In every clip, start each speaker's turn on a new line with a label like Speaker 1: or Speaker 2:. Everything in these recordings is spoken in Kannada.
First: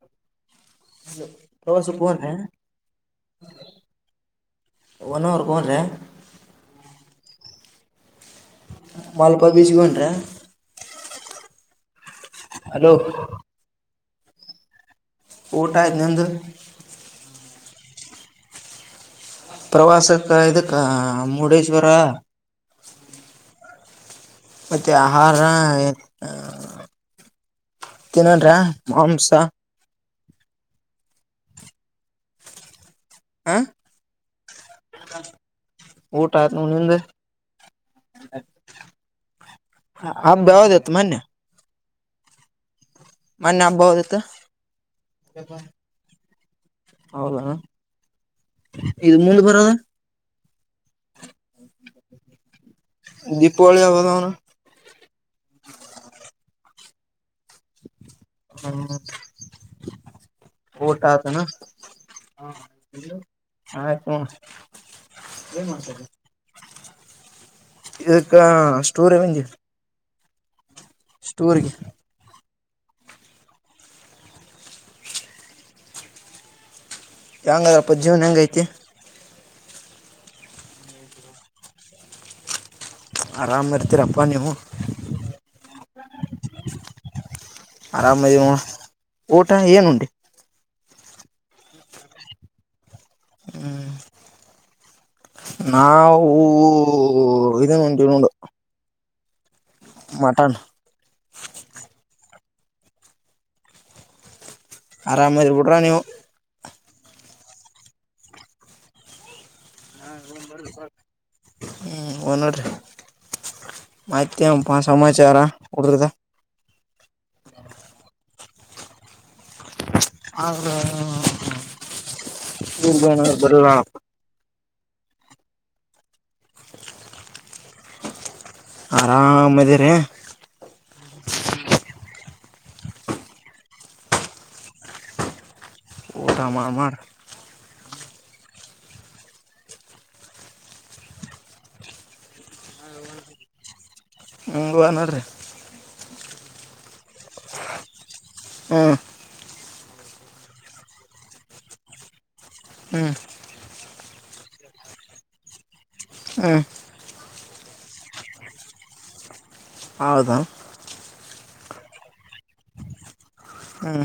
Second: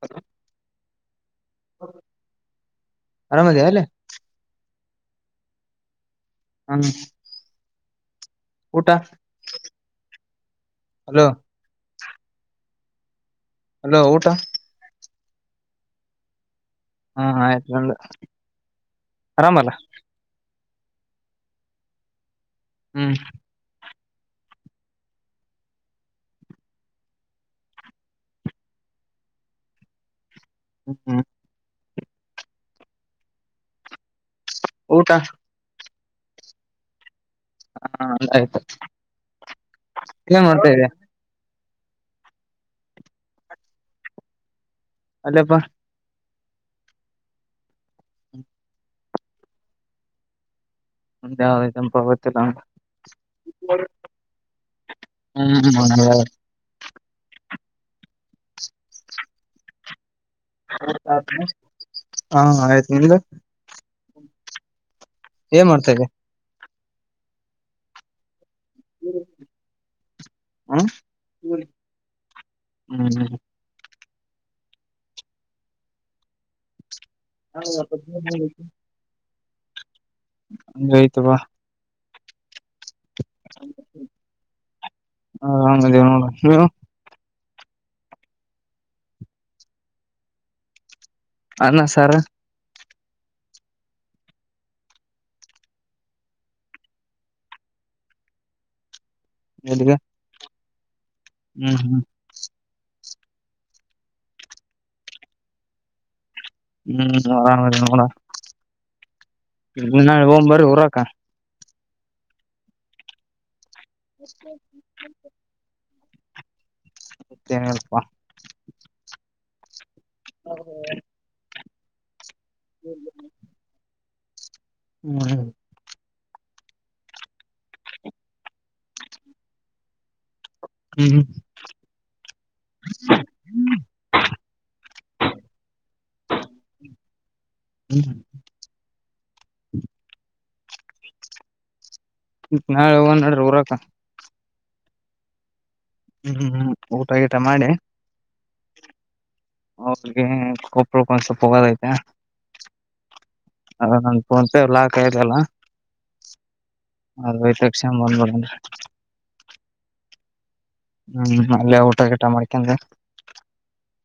Speaker 1: ಹ [unintelligible]
Speaker 2: ತ ಸುಪನೇ
Speaker 1: ಆರಾಮದ ಅಲ್ಲೇ
Speaker 2: [unintelligible] ವನಾರ್ಗ ಓದ
Speaker 1: ಹ್ಮ್ ಊಟ
Speaker 2: ಮಲ್ಪಾ ಬೀಚ್ಗಟ್ರ
Speaker 1: ಹಲೋ
Speaker 2: ಹಲೋ
Speaker 1: ಅಲೋ ಊಟ
Speaker 2: ಊಟ ಇಿನಂದು
Speaker 1: ಹಾ ಆಯತಕಳ್ಳ
Speaker 2: ಪ್ರವಾಸಕ್ಕೆ ಇದಕ್ಕೆ ಮುರುಡೇಶ್ವರ
Speaker 1: ಹ್ಮ್
Speaker 2: ಮತ್ತ ಆಹಾರ ತಿನ್ನರ್ಯಾ ಮಾಂಸ
Speaker 1: ಹ್ಮ ಹ್ಮ
Speaker 2: ಹಾ
Speaker 1: ಊಟ
Speaker 2: ಊಟ ಆಯ್ತ ನ ನಿಂದೆ
Speaker 1: ಹ ಆಯ್ತು
Speaker 2: ಅ
Speaker 1: ಏನ್ ಮಾಡ್ತಾ ಇದೀಯ
Speaker 2: ಬವದತು ಮೊನ್ನೆ ಮೊನ್ನೆ ಹಬ್ಬ ಹದತ್ತು
Speaker 1: ಅಲ್ಲಪ್ಪ
Speaker 2: ಹೌದ ಇದು ಮುಂದ ಬರದ
Speaker 1: ಅಂದಾವದ ಪಾವತ್ತು ಲ
Speaker 2: ದೀಪಾವಳಿ ಹಬ್ಬದ ಅವನು
Speaker 1: ಹ್ಮ್ ಹ
Speaker 2: ಹ್ಮ ಊಟ ಆತನಾ
Speaker 1: ಹಾ ಆಯ್ತು ನಿಮ್ದು
Speaker 2: ಆಯ್ತು ನಾ
Speaker 1: ಏನ್ ಮಾಡ್ತೇವೆ
Speaker 2: ಇಕ್ಕ ಸ್ಟೋರ್ ಇವೆಜ
Speaker 1: ಹ್ಮ್
Speaker 2: ಸ್ಟೋರ್ಗೆ
Speaker 1: ಹ್ಮ್
Speaker 2: ಹೆಂಗ ಅದ್ರಪ್ಪ ಜೀವನ ಹೆಂಗೈತಿ
Speaker 1: ಇಂಗೈತಪ
Speaker 2: ಆರಾಮ್ ಇರ್ತೀರಪ್ಪಾ ನೀವು
Speaker 1: ಹದೇ ನೀನು
Speaker 2: ಆರಾಮ ಊಟ ಏನುಂಟಡಿ
Speaker 1: ಅನ್ನ ಸಾರ್
Speaker 2: ಹ್ಮ್ ನಾಾವ ಇದೇನ್ ಉಂಟವಿ ನೋಡು
Speaker 1: ಎಲ್ಲಿಗೆ
Speaker 2: ಮಟನ್
Speaker 1: ಹ್ಮ್ ಹ್ಮ್
Speaker 2: ಆರಾಮದಿರ್ಬಿಟ್ರ ನೀವು
Speaker 1: ಹ್ಮ್ ಅರಾಮ ನೋಡೆ ಹೋಗ ಬರಿ ಊರಾಕ
Speaker 2: ಹ್ಮ್ ನೋಡೀ ಮಾತಿ ಸಮಾಚಾರ ಉಡ್ರುದಾ
Speaker 1: ಮತ್ತೇನಲ್ಪಾ
Speaker 2: ಹೌದ ಹ ಬರ
Speaker 1: ಹ್ಮ್
Speaker 2: ಆರಾಮ ಇದದ ರ
Speaker 1: ಹ್ಮ್ ಹ
Speaker 2: ಒಊಟ ಮಾಡಾರ ಮಾಡಾರ
Speaker 1: ಹ್ಮ ನಾಳೆ ಹ ನಡ್ರಿ ಊರಾಕ
Speaker 2: ಹ್ಮ ವ ನೋಡ್ರಿಹೈ
Speaker 1: ಹ್ಮ್್ಮ್್ಮ್ ಊಟ ಊಟ ಮಾಡಿ
Speaker 2: ಹ್ಮ್
Speaker 1: ಅವ್ರಿಗೆ ಕೊಬಳಕ್ ಒಂದ್ ಸ್ವಲ್ಪ ಹೋಗದಐತೆ
Speaker 2: ಹ್ಮ್
Speaker 1: ಹ ನ ಫೋನ್ ಪೇ ಲಾಕ್ ಆಯದೆ ಅಲ್ಲ
Speaker 2: ಹ್ಮ್
Speaker 1: ಅದವೈತಕ್ಷಣ ಬಂದ್ಬಡ
Speaker 2: ಹೌದ
Speaker 1: ಹ್ಮ್ ಅಲ್ಲೇ ಊಟ ಗಿಟ ಮಾಡ್ಕಂತ
Speaker 2: ಹಾಂ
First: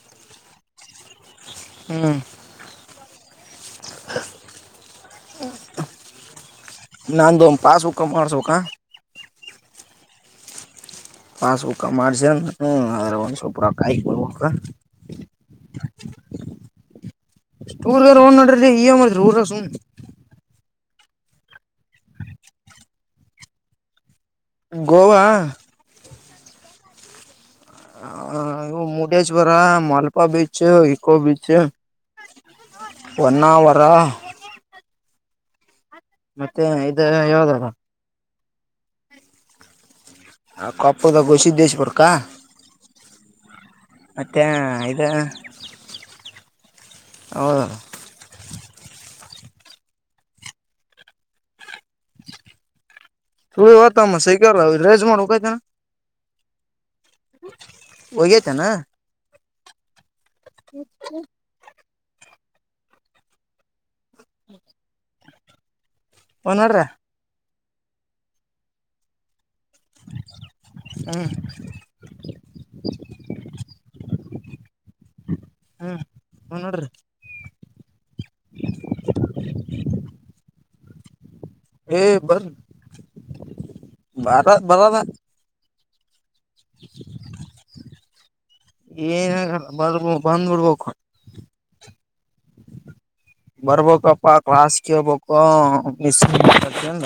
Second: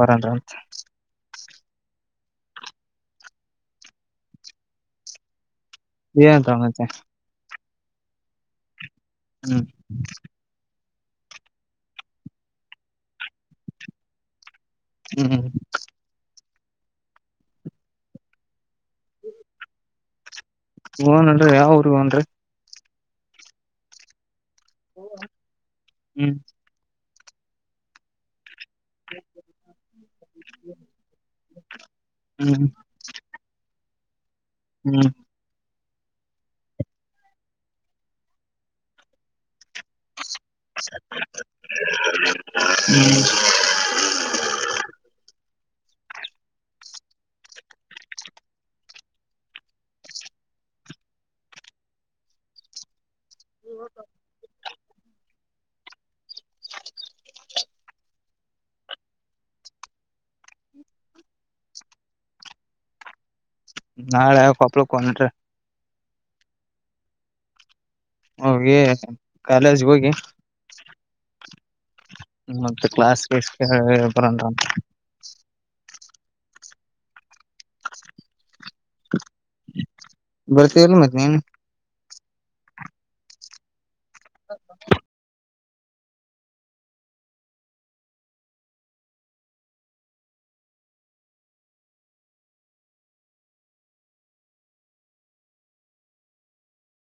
Speaker 1: ಬರಂತಂತ
Speaker 2: ಹ್ಮ್
Speaker 1: ಏನ್ ತ
Speaker 2: ನಂದು ಪೊಕ ಅಠ ಸೊಕ
Speaker 1: ಹ್ಮ
Speaker 2: ಪಾಸ್ ಬು ಕ ಮಾಡಾರ್ಸ ಹ ಅ ಒಪ ಕ
Speaker 1: ಹ್ಮ್
Speaker 2: ಟೂರ್ಗ ಹೋ್ ನಡ್ರಿ ಈ ಮಾಡದಿ ಊರ ಸುನ್
Speaker 1: ಹ್ನನ್ರರಿ ಯಾವ್ರ ಹನ್ರಿ
Speaker 2: ಗೋವಾ
Speaker 1: ಹ್ಮ್
Speaker 2: Murudeshwar Malpe beach eco beach
Speaker 1: ಹ್ಮ್
Speaker 2: ತ್ರೇ
Speaker 1: ಹ್ಮ್
Speaker 2: ಮತ್ತೆ ಇ ಯಾವ್ದಲ್ಲ ಆ ಕಪ್ಪಡದ ಗುಸಿದ್ದೇಶ ಪ್ರಕಾರ
Speaker 1: ಹ್ಮ್
Speaker 2: ಮತ್ತೆ ಇ ಹ ಸುತಮ್ಮ ಸೈಕ್ಯ ರೇಜ ಮಾಡ್ ಹೋಗಾಯ್ತಾ ಒಯತ ನ
Speaker 1: ನಾಳ ಕಪಳ ಕೊನ್ಟ್ರ
Speaker 2: ಒಡ್ರ
Speaker 1: ಹೋಗಿ ಕಾಲೇಜ್ ಹೋಗಿ
Speaker 2: ಹ್ಮ್
Speaker 1: ಮತ್ತ ಕ್ಲಾಸ್ಸ್ ಟಿ
Speaker 2: ಹ್ ನೋಡ್ರಿ
Speaker 1: ಬರ್ತ ಎಲ್ಲ ಮತ್ತ ನೀನು
Speaker 2: ಏ ಬರ್ರ ಬರ ಬರದ ಏನ್ಲ್ಲ ಬರ್ಬ ಬಂದ್ಬಿಡ್ಬೇಕು ಬರ್ಬೇಕಪ್ಪಾ ಕ್ಲಾಸ್ ಕೇಳ್ಬೇಕು ಮಿಸ್ತನ್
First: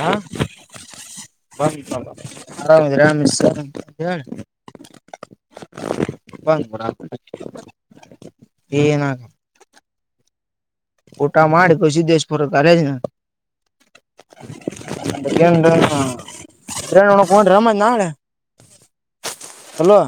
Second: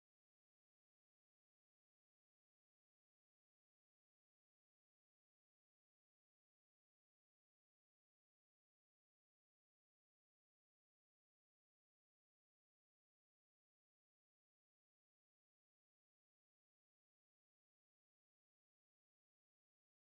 Speaker 2: ಆರಾಮಾಮ ಮ ಬಂದ್ಬಡ ಏನಾಗ ಓಟಾ ಮಾಡಳ ಕಸು ದೇಶ ರಕ ಆೆಜ ನ ಅಂದ ಒೊಂಡ ರಮತ್ ನಾಳೆ ಹಲೋ